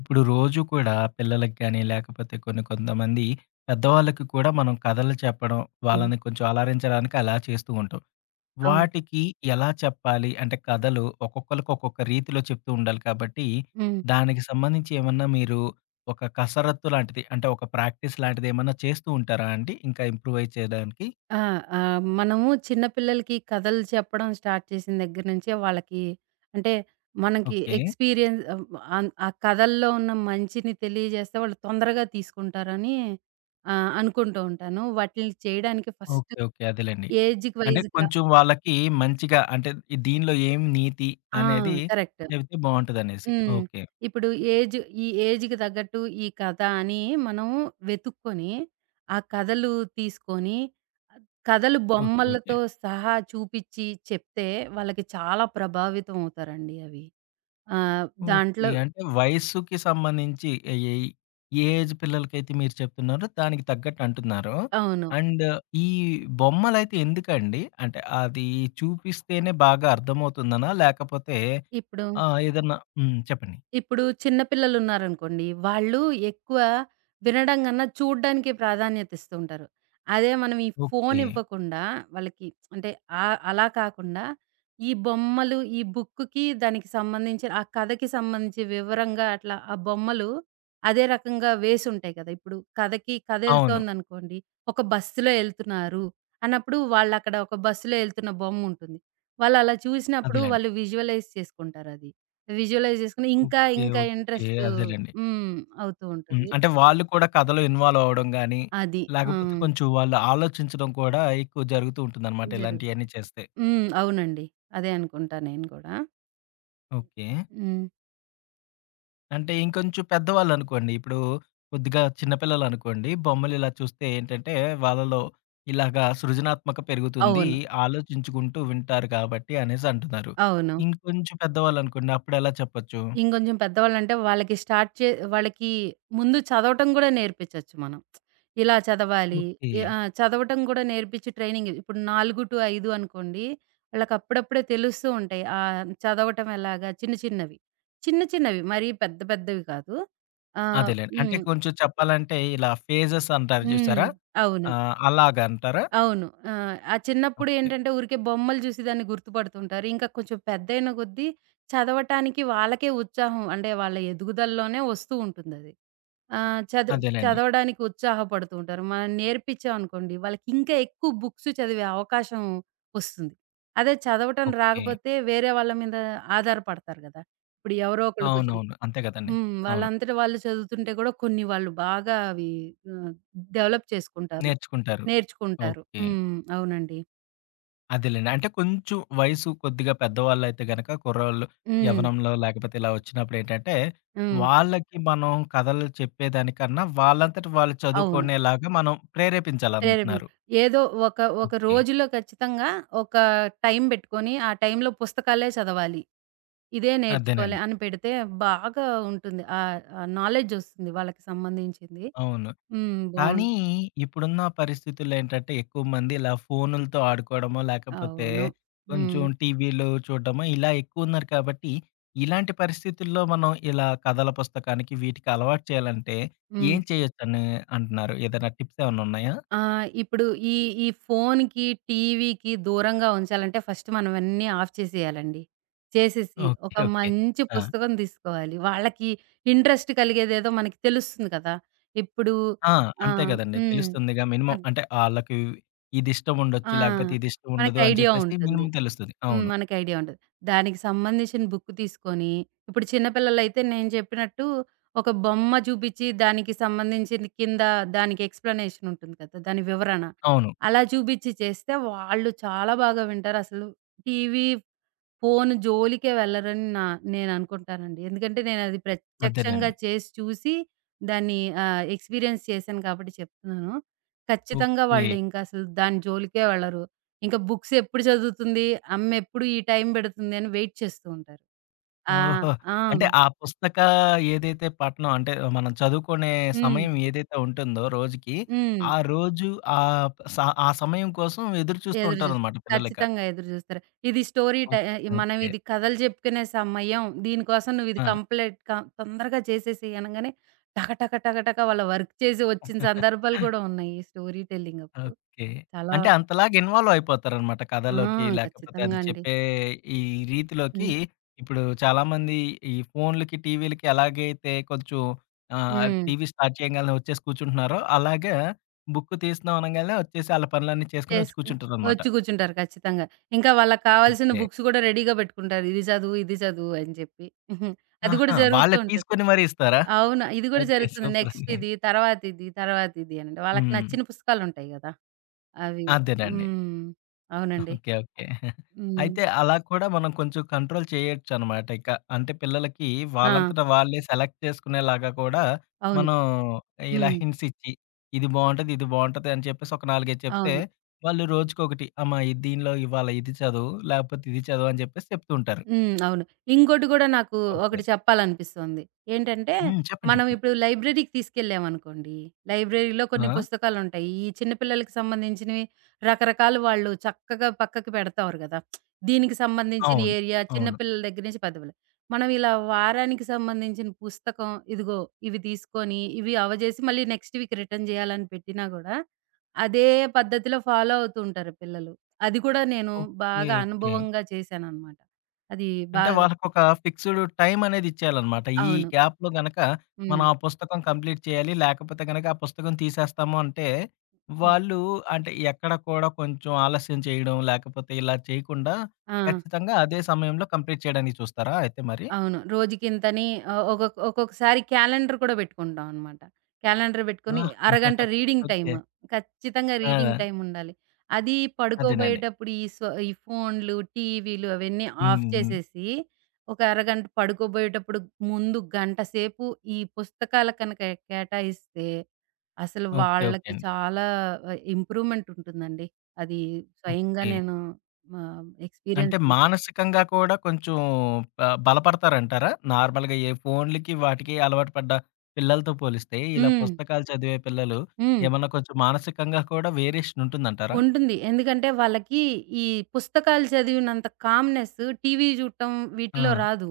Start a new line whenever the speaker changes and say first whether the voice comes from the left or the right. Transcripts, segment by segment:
left: ఇప్పుడు రోజు కూడా పిల్లలకి కానీ, లేకపోతే కొన్ని కొంతమంది పెద్దవాళ్ళకి కూడా మనం కథలు చెప్పడం,
right: హ్మ్.
left: వాళ్ళని కొంచెం అలరించడానికి అలా చేస్తూ ఉంటాం.
right: అవును.
left: వాటికి ఎలా చెప్పాలి? అంటే కథలు ఒక్కొక్కళ్ళకి ఒక్కొక్క రీతిలో చెప్తూ ఉండాలి కాబట్టి,
right: హ్మ్.
left: దానికి సంబంధించి ఏమన్నా మీరు ఒక కసరత్తు లాంటిది అంటే ఒక ప్రాక్టీస్ లాంటిది ఏమన్నా చేస్తూ ఉంటారా అండి? ఇంకా ఇంప్రూవైజ్ చేయడానికి?
right: ఆ! మనము చిన్న పిల్లలకి కథలు చెప్పడం స్టార్ట్ చేసిన దగ్గర నుంచే వాళ్ళకి అంటే మనకి
left: ఓకే.
right: ఎక్స్‌పీరియన్స్ ఆహ్, అన్ ఆ కథల్లో ఉన్న మంచిని తెలియజేస్తే వాళ్ళు తొందరగా తీసుకుంటారని అనుకుంటూ ఉంటాను. వాటిల్ని చేయడానికి ఫస్ట్
left: ఓకే. ఓకే. అదేలెండి.
right: ఏజ్‌కి
left: అంటే
right: వైస్‌గా.
left: కొంచెం వాళ్ళకి మంచిగా అంటే ఈ దీనిలో ఏం నీతి
right: ఆ!
left: అనేది
right: కరెక్ట్.
left: చెబితే బావుంటదనేసి.
right: హ్మ్.
left: ఓకే.
right: ఇప్పుడు ఏజ్ ఈ ఏజ్‌కి తగ్గట్టు ఈ కథ అని మనం వెతుక్కొని, ఆ కథలు తీసుకొని కథలు
left: ఓకే. ఓకే.
right: బొమ్మలతో సహా చూపిచ్చి చెప్తే వాళ్ళకి చాలా ప్రభావితం అవుతారండి అవి.
left: ఓకే.
right: దాంట్లో.
left: అంటే వయస్సుకి సంబంధించి ఏ ఏ ఏ ఏజ్ పిల్లలకైతే మీరు చెప్తున్నారో దానికి తగ్గట్టు అంటున్నారు.
right: అవును.
left: అండ్ ఈ బొమ్మలైతే ఎందుకండి? అంటే అది చూపిస్తేనే బాగా అర్థమవుతుందనా? లేకపోతే
right: ఇప్పుడు
left: ఏదన్నా చెప్పండి.
right: ఇప్పుడు చిన్న పిల్లలున్నారనుకోండి, వాళ్ళు ఎక్కువ వినడం గన్నా చూడ్డానికి ప్రాధాన్యత ఇస్తూ ఉంటారు. అదే మనం ఈ ఫోన్
left: ఓకే.
right: ఇవ్వకుండా వాళ్ళకి అంటే అలా కాకుండా ఈ బొమ్మలు, ఈ బుక్‌కి దానికి సంబంధించిన ఆ కథకి సంబంధించి వివరంగా అట్లా ఆ బొమ్మలు అదే రకంగా వేసుంటాయి కదా! ఇప్పుడు కథకి కథ
left: అవును.
right: ఎళ్తోందనుకోండి, ఒక బస్సులో ఎళ్తున్నారు అన్నప్పుడు వాళ్ళక్కడ ఒక బస్సులో ఎళ్తున్న బొమ్ముంటుంది. వాళ్ళలా చూసినప్పుడు
left: అదేలెండి.
right: వాళ్ళు విజువలైజ్ చేసుకుంటారది. విజువలైజ్ చేసుకొని ఇంకా,
left: ఓకే.
right: ఇంకా
left: ఓకే.
right: ఇంట్రెస్ట్
left: అదేలెండి.
right: హ్మ్. అవుతూ
left: హ్మ్.
right: ఉంటుంది.
left: అంటే వాళ్ళు కూడా కథలో ఇన్వాల్వ్ అవ్వడం గాని,
right: అది. ఆ!
left: లేకపోతే కొంచెం వాళ్ళు ఆలోచించడం కూడా ఎక్కువ జరుగుతూ ఉంటుందనమాట
right: జరుగు
left: ఇలాంటియన్నీ చేస్తే.
right: హ్మ్. అవునండి. అదే అనుకుంటా నేను గూడా.
left: ఓకే.
right: హ్మ్.
left: అంటే ఇంకొంచెం పెద్దవాళ్ళనుకోండి. ఇప్పుడు కొద్దిగా చిన్న పిల్లలనుకోండి, బొమ్మలు ఇలా చూస్తే ఏంటంటే, వాళ్ళలో ఇలాగా సృజనాత్మక పెరుగుతుంది.
right: అవును.
left: ఆలోచించుకుంటూ వింటారు కాబట్టి అనేసి అంటున్నారు.
right: అవును.
left: ఇంకొంచెం పెద్దవాళ్ళనుకోండి అప్పుడెలా చెప్పొచ్చు?
right: ఇంకొంచెం పెద్దవాళ్ళంటే వాళ్ళకి స్టార్ట్ చే వాళ్ళకి ముందు చదవటం గూడా నేర్పించొచ్చు మనం. ఇలా చదవాలి.
left: ఓకే.
right: ఆ! చదవటం గూడా నేర్పించి ట్రైనింగ్ ఇప్పుడు 4-5 అనుకోండి, వాళ్ళకి అప్పుడప్పుడే తెలుస్తూ ఉంటాయి. చదవటం ఎలాగా చిన్న చిన్నవి. చిన్న చిన్నవి మరీ పెద్ద పెద్దవి కాదు. ఆహ్,
left: అదేలెండి. అంటే
right: హ్మ్.
left: కొంచెం చెప్పాలంటే ఇలా ఫేజెస్ అంటారు
right: హ్మ్.
left: చూసారా?
right: అవును.
left: అలాగంటారా?
right: అవును. ఆ! ఆ చిన్నప్పుడు
left: ఓకే.
right: ఏంటంటే ఊరికే బొమ్మలు జూసి దాన్ని గుర్తుపడుతుంటారు. ఇంకా కొంచెం పెద్దయిన కొద్దీ చదవటానికి వాళ్ళకే ఉత్సాహం అంటే వాళ్ళ ఎదుగుదలలోనే వస్తూ ఉంటుందది. చదువు
left: అదేలెండి.
right: చదవడానికి ఉత్సాహపడుతూ ఉంటారు. మనం నేర్పించామనుకోండి వాళ్ళకింకా ఎక్కువ బుక్స్ చదివే అవకాశం వస్తుంది. అదే చదవటం
left: ఓకే.
right: రాకపోతే వేరే వాళ్ళ మీద ఆధారపడతారు గదా! ఇప్పుడు ఎవరో ఒకళ్ళు కూర్చొని
left: అవునవును. అంతే కదండీ.
right: హ్మ్.
left: అవును.
right: వాళ్ళంతట వాళ్ళు చదువుతుంటే గూడా కొన్ని వాళ్ళు బాగా అవి ఆహ్, డెవలప్ చేసుకుంటారు.
left: నేర్చుకుంటారు.
right: నేర్చుకుంటారు.
left: ఓకే.
right: హ్మ్. అవునండి.
left: అదేలెండి. అంటే కొంచెం వయసు కొద్దిగా పెద్దవాళ్ళైతే గనక కుర్రోళ్ళు
right: హ్మ్.
left: యవ్వనంలో లేకపోతే ఇలా వచ్చినప్పుడేంటంటే,
right: హ్మ్.
left: వాళ్ళకి మనం కథలు చెప్పేదానికన్నా వాళ్ళంతట వాళ్ళు
right: అవును.
left: చదువుకునేలాగా మనం
right: ప్రేరేపించి
left: ప్రేరేపించాలంటున్నారు.
right: ఏదో ఒక ఒక
left: ఓకే.
right: రోజులో ఖచ్చితంగా ఒక టైం పెట్టుకొని, ఆ టైంలో పుస్తకాలే చదవాలి. ఇదే నేర్చుకోవాలి
left: అదేనండి.
right: అని పెడితే బాగా ఉంటుంది. ఆ నాలెడ్జ్ ఒస్తుంది వాళ్ళకి సంబంధించింది.
left: అవును.
right: హ్మ్.
left: కానీ ఇప్పుడున్న పరిస్థితుల్లో ఏంటంటే, ఎక్కువ మంది ఇలా ఫోనులతో ఆడుకోవడమో, లేకపోతే
right: అవును. హ్మ్.
left: కొంచెం టీవీలు చూడడమో ఇలా ఎక్కువున్నారు కాబట్టి, ఇలాంటి పరిస్థితుల్లో మనం ఇలా కథల పుస్తకానికి వీటికి అలవాటు చేయాలంటే
right: హ్మ్.
left: ఏం చేయొచ్చని అంటున్నారు? ఏదైనా టిప్స్ ఏమన్నా ఉన్నాయా?
right: ఆ! ఇప్పుడు ఈ ఈ ఫోన్‌కి, టీవీకి దూరంగా ఉంచాలంటే ఫస్ట్ మనం అన్నీ ఆఫ్ చేసేయాలండి. చేసేసి
left: ఓకే.
right: ఒక
left: ఓకే.
right: మంచి
left: ఆ!
right: పుస్తకం తీసుకోవాలి. వాళ్ళకి ఇంట్రెస్ట్ కలిగేదేదో మనకి తెలుస్తుంది కదా! ఇప్పుడు
left: ఆ!
right: ఆ!
left: అంతే గదండీ.
right: హ్మ్.
left: తెలుస్తుందిగా మినిమం
right: అద్
left: అంటే ఆళ్ళకి ఇది ఇష్టం
right: ఆ!
left: ఉండొచ్చు, లేకపోతే ఇది ఇష్టం
right: మనకి
left: ఉండదు అని
right: ఐడియా
left: చెప్పేసి
right: ఉంటుంది.
left: మినిమం తెలుస్తది.
right: హ్మ్.
left: అవును.
right: మనకి ఐడియా ఉంటది. దానికి సంబంధించిన బుక్ తీసుకొని, ఇప్పుడు చిన్న పిల్లలైతే నేను చెప్పినట్టు ఒక బొమ్మ చూపించి, దానికి సంబంధించింది కింద దానికి ఎక్స్‌ప్లనేషన్ ఉంటుంది కదా! దాని వివరణ.
left: అవును.
right: అలా చూపించి చేస్తే వాళ్ళు చాలా బాగా వింటారు. అసలు టీవీ ఫోను జోలికే వెళ్ళరని నేననుకుంటానండి. ఎందుకంటే నేనది ప్రత్యక్షంగా
left: అదేనండి.
right: చేసి చూసి దాన్ని ఎక్స్‌పీరియన్స్ చేశాను కాబట్టి చెప్తున్నాను. ఖచ్చితంగా
left: ఓకే.
right: వాళ్ళు ఇంకసలు దాని జోలికే వెళ్ళరు. ఇంక బుక్స్ ఎప్పుడు చదువుతుంది, అమ్మెప్పుడు ఈ టైం పెడుతుంది అని వెయిట్ చేస్తూ ఉంటారు. ఆ!
left: ఓహో!
right: ఆ!
left: అంటే ఆ పుస్తక ఏదైతే పఠనం అంటే మనం చదువుకునే
right: హ్మ్.
left: సమయం ఏదైతే ఉంటుందో రోజుకి,
right: హ్మ్.
left: ఆ రోజు ఆహ్, స ఆ సమయం కోసం ఎదురు చూస్తూ
right: ఎదురు జూస్
left: ఉంటారనమాట పిల్లలిక.
right: ఖచ్చితంగా ఎదురు జూస్తారు. ఇది స్టోరీ టై
left: ఓకే.
right: మనం
left: ఓకే.
right: ఇది కథలు జెప్పుకునే సమయం. దీనికోసం నువ్వు ఇది కంప్లీట్ తొందరగా చేసేసేయి అనంగానే టక టక టక టక వాళ్ళ వర్క్ చేసి వచ్చిన సందర్భాలు
left: ఆ!
right: గూడా ఉన్నాయి. ఈ స్టోరీ టెల్లింగ్ అప్పుడు.
left: ఓకే.
right: చాలా
left: అంటే అంతలాగా ఇన్వాల్వ్ అయిపోతారనమాట
right: ఆ!
left: కథలోకి. లేకపోతే అది
right: ఖచ్చితంగా అండి.
left: చెప్పే ఈ రీతిలోకి
right: హ్మ్.
left: ఇప్పుడు చాలామంది ఈ ఫోన్‌లకి, టీవీలకి ఎలాగైతే కొంచెం
right: హ్మ్.
left: టీవీ స్టార్ట్ చేయంగాల్నే వచ్చేసి కూర్చుంటున్నారో, అలాగా బుక్ తీస్తున్నాం అనంగాల్నే వచ్చేసి ఆళ్ళ పనులన్నీ చేసుకొని వచ్చి
right: చేసుకుని
left: కూర్చుంటారనమాట.
right: వచ్చి కూర్చుంటారు ఖచ్చితంగా. ఇంకా వాళ్ళకి కావాల్సిన
left: ఓకే.
right: బుక్స్ గూడా రెడీగా పెట్టుకుంటారు. ఇది చదువు, ఇది చదువు అని చెప్పి. అది గూడా
left: ఆహా!
right: జరుగుతూ
left: వాళ్ళే
right: ఉంటది.
left: తీసుకొని మరీ ఇస్తారా?
right: అవును. ఇది గూడా
left: ఓకే.
right: జరుగుతుంది. నెక్స్ట్
left: సూపరండి.
right: ఇది, తర్వాత ఇది, తర్వాత ఇది అనండి. వాళ్ళకి
left: హ్మ్.
right: నచ్చిన పుస్తకాలుంటాయి గదా! అవి.
left: అదేనండి.
right: హ్మ్. అవునండి.
left: ఓకే. ఓకే.
right: హ్మ్.
left: అయితే అలా కూడా మనం కొంచెం కంట్రోల్ చేయొచ్చనమాట ఇక. అంటే పిల్లలకి
right: ఆ!
left: వాళ్ళంతట వాళ్ళే సెలెక్ట్ చేసుకునేలాగా కూడా
right: అవును.
left: మనం ఇలా
right: హ్మ్.
left: హింట్స్ ఇచ్చి, ఇది బావుంటది, ఇది బావుంటది అని చెప్పేసి ఒక 4, 5 చెప్తే
right: అవును.
left: వాళ్ళు రోజుకొకటి అమ్మా! ఇది దీనిలో ఇవాళ ఇది చదువు, లేకపోతే ఇది చదువు అని చెప్పేసి చెప్తూ ఉంటారు.
right: హ్మ్. అవును. ఇంకోటి గూడా నాకు
left: ఓకే.
right: ఒకటి చెప్పాలనిపిస్తోంది. ఏంటంటే,
left: హ్మ్. చెప్పండి.
right: మనం
left: చెప్పండి.
right: ఇప్పుడు లైబ్రరీకి తీసుకెళ్ళామనుకోండి, లైబ్రరీలో కొన్ని
left: ఆ!
right: పుస్తకాలుంటాయి. ఈ చిన్న పిల్లలకి సంబంధించినవి రకరకాలు వాళ్ళు చక్కగా పక్కకి పెడతారు గదా! దీనికి సంబంధించిన
left: అవును.
right: ఏరియా చిన్న
left: అవును.
right: పిల్లల దగ్గర నుంచి పెద్ద పిల్ల. మనం ఇలా వారానికి సంబంధించిన పుస్తకం ఇదిగో ఇవి తీసుకొని, ఇవి అవజేసి మళ్ళీ నెక్స్ట్ వీక్ రిటర్న్ జేయాలని పెట్టినా గూడా, అదే పద్ధతిలో ఫాలో అవుతూ ఉంటారు పిల్లలు. అది కూడా నేను
left: ఓకే.
right: బాగా
left: ఓకే.
right: అనుభవంగా చేశాననమాట. అది
left: అంటే
right: బాగా.
left: వాళ్ళకొక ఫిక్స్‌డ్ టైమనేది ఇచ్చేయాలనమాట. ఈ
right: అవును.
left: గ్యాప్‌లో గనక
right: హ్మ్.
left: మనం ఆ పుస్తకం కంప్లీట్ చేయాలి. లేకపోతే గనక ఆ పుస్తకం తీసేస్తాము అంటే,
right: హ్మ్.
left: వాళ్ళు అంటే ఎక్కడ కూడా కొంచెం ఆలస్యం చేయడం, లేకపోతే ఇలా చేయకుండా
right: ఆ!
left: ఖచ్చితంగా అదే సమయంలో కంప్లీట్ చేయడానికి చూస్తారా అయితే మరి?
right: అవును. రోజుకింతని ఆహ్, ఒకొక్ ఒక్కొక్కసారి క్యాలెండర్ కూడా పెట్టుకుంటాం అనమాట. క్యాలెండర్ పెట్టుకొని
left: ఆ!
right: అరగంట రీడింగ్
left: ఓకే.
right: టైమ్. ఖచ్చితంగా రీడింగ్
left: ఆ!
right: టైమ్ ఉండాలి. అది
left: అదేనండి.
right: పడుకోబోయేటప్పుడు ఈ ఫోన్లు, టీవీలు అవన్నీ ఆఫ్
left: హ్మ్. హ్మ్.
right: చేసేసి, ఒక అరగంట పడుకోబోయేటప్పుడు ముందు గంట సేపు ఈ పుస్తకాల కనుక కేటాయిస్తే, అసలు
left: ఓకే. ఓకే
right: వాళ్ళకి
left: అండి.
right: చాలా ఇంప్రూవ్‌మెంట్ ఉంటుందండి. అది స్వయంగా
left: ఓకే.
right: నేను ఆహ్,
left: అంటే
right: ఎక్స్‌పీరియన్స్ చేస్
left: మానసికంగా కూడా కొంచెం బ బలపడతారంటారా? నార్మల్‌గా ఏ ఫోన్‌లకి వాటికి అలవాటు పడ్డ పిల్లలతో పోలిస్తే, ఇలా
right: హ్మ్.
left: పుస్తకాలు చదివే పిల్లలు
right: హ్మ్.
left: ఏమన్నా కొంచెం మానసికంగా కూడా వేరియేషన్ ఉంటుందంటారా?
right: ఉంటుంది. ఎందుకంటే వాళ్ళకి ఈ పుస్తకాలు చదివినంత కామ్‌నెస్ టీవీ చూడటం
left: ఆ!
right: వీటిలో రాదు.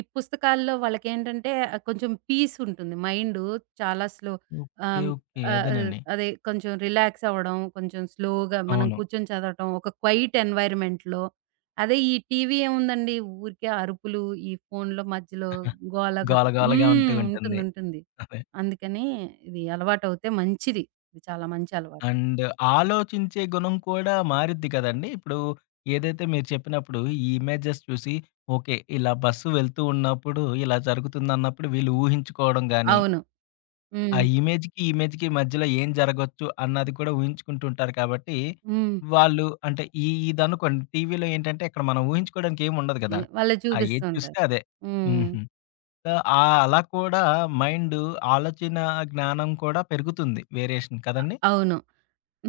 right: ఈ పుస్తకాల్లో వాళ్ళకేంటంటే కొంచెం పీస్ ఉంటుంది. మైండు చాలా స్లో.
left: ఓకే.
right: ఆహ్,
left: ఓకే.
right: ఆహ్,
left: అదేనండి.
right: అదే కొంచెం రిలాక్స్ అవ్వడం, కొంచెం స్లోగా మనం
left: అవును.
right: కూర్చొని చదవటం, ఒక క్వైట్ ఎన్వైర్న్‌మెంట్‌లో. అదే ఈ టీవీ ఏముందండి ఊరికే అరుపులు, ఈ ఫోన్‌లో మధ్యలో గోల గోల.
left: గోల గోలగా ఉంటూ
right: హ్మ్.
left: ఉంటుంది.
right: ఉంటుంది. ఉంటుంది.
left: అదే.
right: అందుకని ఇది అలవాటవుతే మంచిది. ఇది చాలా మంచి అలవాటు.
left: అండ్ ఆలోచించే గుణం కూడా మారిద్ది కదండీ! ఇప్పుడు ఏదైతే మీరు చెప్పినప్పుడు ఈ ఇమేజెస్ చూసి ఓకే. ఇలా బస్సు వెళ్తూ ఉన్నప్పుడు ఇలా జరుగుతుందన్నప్పుడు వీళ్ళు ఊహించుకోవడం గాని
right: అవును.
left: ఆ
right: హ్మ్.
left: ఇమేజ్‌కి, ఇమేజ్‌కి మధ్యలో ఏం జరగొచ్చు అన్నది కూడా ఊహించుకుంటుంటారు కాబట్టి,
right: హ్మ్.
left: వాళ్ళు అంటే ఈ ఇదనుకోండి టీవీలో ఏంటంటే ఇక్కడ మనం ఊహించుకోవడానికి ఏమి ఉండదు
right: ఏ
left: కదా!
right: వాళ్ళు చూపిస్తూ
left: ఏది చూస్తే
right: ఉంటారు.
left: అదే.
right: హ్మ్.
left: హుహు. సో, అలా కూడా మైండు ఆలోచన జ్ఞానం కూడా పెరుగుతుంది వేరియేషన్
right: అ
left: కదండీ!
right: అవును.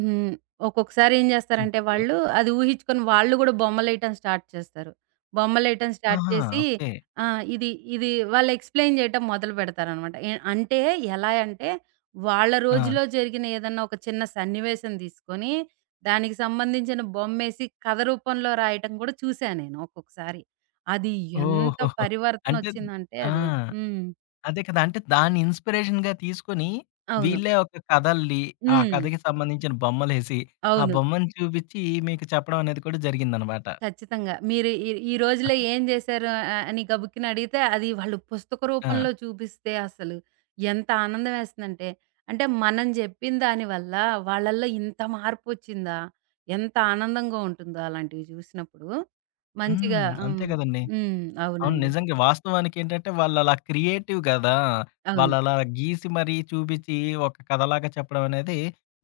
right: హ్మ్. ఒక్కొక్కసారి ఏం జేస్తారంటే
left: ఓకే.
right: వాళ్ళు అది ఊహించుకొని వాళ్ళు గూడా బొమ్మలేయటం స్టార్ట్ చేస్తారు. బొమ్మలేయటం స్టార్ట్
left: ఆహా!
right: చేసి
left: ఓకే.
right: ఆ! ఇది ఇది వాళ్ళు ఎక్స్‌ప్లెయిన్ జేయటం మొదలుపెడతారనమాట. అంటే ఎలా అంటే వాళ్ళ
left: ఆ!
right: రోజులో జరిగిన ఏదన్నా ఒక చిన్న సన్నివేశం తీసుకొని దానికి సంబంధించిన బొమ్మేసి కథ రూపంలో రాయటం గూడా చూసా నేను ఒక్కొక్కసారి. అది ఎంత
left: ఓహోహో! అంటే
right: పరివర్తనొచ్చిందంటే
left: ఆ!
right: అది. హ్మ్.
left: అదే కదా! అంటే దాన్ని ఇన్‌స్పిరేషన్‌గా తీసుకొని,
right: అవును.
left: వీళ్ళే ఒక కథల్ని, ఆ
right: హ్మ్.
left: కథకి సంబంధించిన బొమ్మలేసి, ఆ
right: అవును.
left: బొమ్మను చూపిచ్చి మీకు చెప్పడం అనేది కూడా జరిగిందనమాట.
right: ఖచ్చితంగా. మీరు ఈ ఈ రోజుల్లో ఏం జేశారు అని గబుక్కున అడిగితే, అది వాళ్ళు పుస్తక
left: ఆ!
right: రూపంలో చూపిస్తే అసలు ఎంత ఆనందమేస్తుందంటే, అంటే మనం జెప్పిన దాని వల్ల వాళ్ళల్లో ఇంత మార్పొచ్చిందా? ఎంత ఆనందంగా ఉంటుందో అలాంటివి జూసినప్పుడు.
left: హ్మ్.
right: మంచిగా
left: అంతే
right: హ్మ్.
left: గదండీ.
right: హ్మ్.
left: అవును.
right: అవునండి.
left: నిజంగా వాస్తవానికేంటంటే, వాళ్ళలా క్రియేటివ్ గదా!
right: అవును.
left: వాళ్ళలా గీసి మరీ చూపిచ్చి, ఒక కథలాగా చెప్పడం అనేది,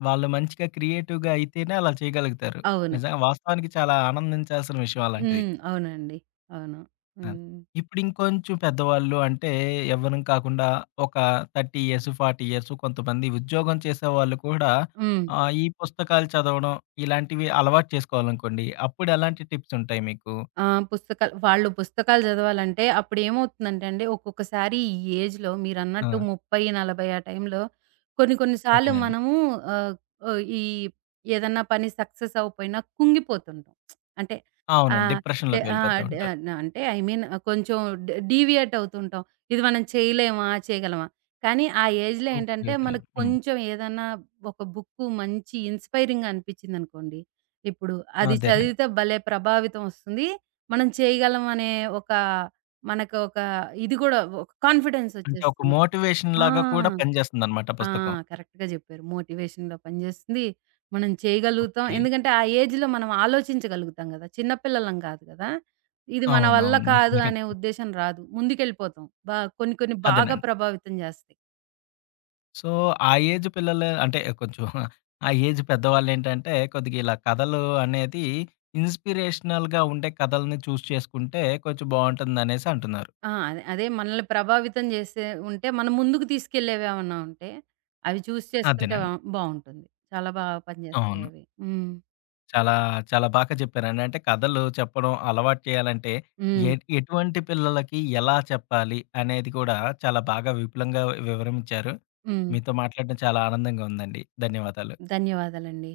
left: వాళ్ళు మంచిగా క్రియేటివ్‌గా అయితేనే అలా చేయగలుగుతారు.
right: అవును.
left: నిజంగా వాస్తవానికి చాలా ఆనందించాల్సిన విషయం అలాంటిది.
right: హ్మ్. అవునండి. అవును.
left: అది.
right: హ్మ్.
left: ఇప్పుడు ఇంకొంచెం పెద్దవాళ్ళు అంటే ఎవ్వరం కాకుండా ఒక 30 ఇయర్స్, 40 ఇయర్స్ కొంతమంది ఉద్యోగం చేసేవాళ్ళు కూడా
right: హ్మ్.
left: ఈ పుస్తకాలు చదవడం ఇలాంటివి అలవాటు చేసుకోవాలనుకోండి. అప్పుడు ఎలాంటి టిప్స్ ఉంటాయి మీకు?
right: ఆ! పుస్తకాలు వాళ్ళు పుస్తకాలు చదవాలంటే అప్పుడేమవుతుందంటే అండి, ఒక్కొక్కసారి ఈ ఏజ్‌లో మీరన్నట్టు
left: ఆ!
right: 30, 40 ఆ టైంలో కొన్ని కొన్ని సార్లు
left: అదేనండి.
right: మనము ఆహ్, ఆహ్, ఈ ఏదన్నా పని సక్సెస్ అవ్వపోయినా కుంగిపోతుంటాం. అంటే
left: అవునండి.
right: ఆహ్, డె
left: డిప్రెషన్‌లోకి వెళ్ళిపోతా
right: ఆహ్, డె
left: ఉంటారు.
right: న అంటే ఐ మీన్ కొంచెం డీవియేట్ అవుతుంటాం. ఇది మనం చేయలేమా? చేయగలమా? కానీ ఆ ఏజ్‌లో
left: ఓకే.
right: ఏంటంటే
left: ఓకే.
right: మనకు
left: హ్మ్.
right: కొంచెం ఏదన్నా ఒక బుక్కు మంచి ఇన్‌స్పైరింగ్‌గా అనిపిచ్చిందనుకోండి, ఇప్పుడు అది
left: అదేనండి.
right: చదివితే భలే ప్రభావితం వస్తుంది. మనం చేయగలం అనే ఒక మనకొక ఇది కూడా ఒక కాన్ఫిడెన్స్
left: అంటే ఒక
right: వచ్చేస్తుంది.
left: మోటివేషన్
right: ఆ!
left: లాగా కూడా పనిచేస్తుందన్నమాట
right: ఆ!
left: పుస్తకం.
right: కరెక్ట్‌గా జెప్పారు. మోటివేషన్‌గా పనిజేస్తుంది. మనం చేయగలుగుతాం.
left: ఓకే.
right: ఎందుకంటే ఆ ఏజ్‌లో మనం ఆలోచించగలుగుతాం గదా! చిన్న పిల్లలం కాదు గదా! ఇది మన వల్ల
left: అవునవును.
right: కాదు
left: నిజమే కదా!
right: అనే ఉద్దేశం రాదు. ముందుకెళ్ళిపోతాం. కొన్ని కొన్ని బాగా
left: అదేనండి.
right: ప్రభావితం జేస్తాయి.
left: సో, ఆ ఏజ్ పిల్లలు అంటే కొంచెం ఆ ఏజ్ పెద్దవాళ్ళేంటంటే, కొద్దిగా ఇలా కథలు అనేది ఇన్‌స్పిరేషనల్‌గా ఉండే కథలని చేసుకుంటే కొంచెం బావుంటుందనేసి అంటున్నారు.
right: ఆ! అదే అదే మనల్ని ప్రభావితం జేసే ఉంటే మనం ముందుకు తీసుకెళ్ళేవేమన్నా ఉంటే అవి చూస్ చేసుకుంటే
left: అదేనండి.
right: బావుంటుంది. చాలా బాగా
left: అవును.
right: పనిజేస్తాయవి. హ్మ్.
left: చాలా, చాలా బాగా చెప్పారండి. అంటే కథలు చెప్పడం అలవాటు చేయాలంటే ఎ
right: హ్మ్.
left: ఎటువంటి పిల్లలకి ఎలా చెప్పాలి అనేది కూడా చాలా బాగా విపులంగా వివరించారు.
right: హ్మ్.
left: మీతో మాట్లాడడం చాలా ఆనందంగా ఉందండి. ధన్యవాదాలు.
right: ధన్యవాదాలండి.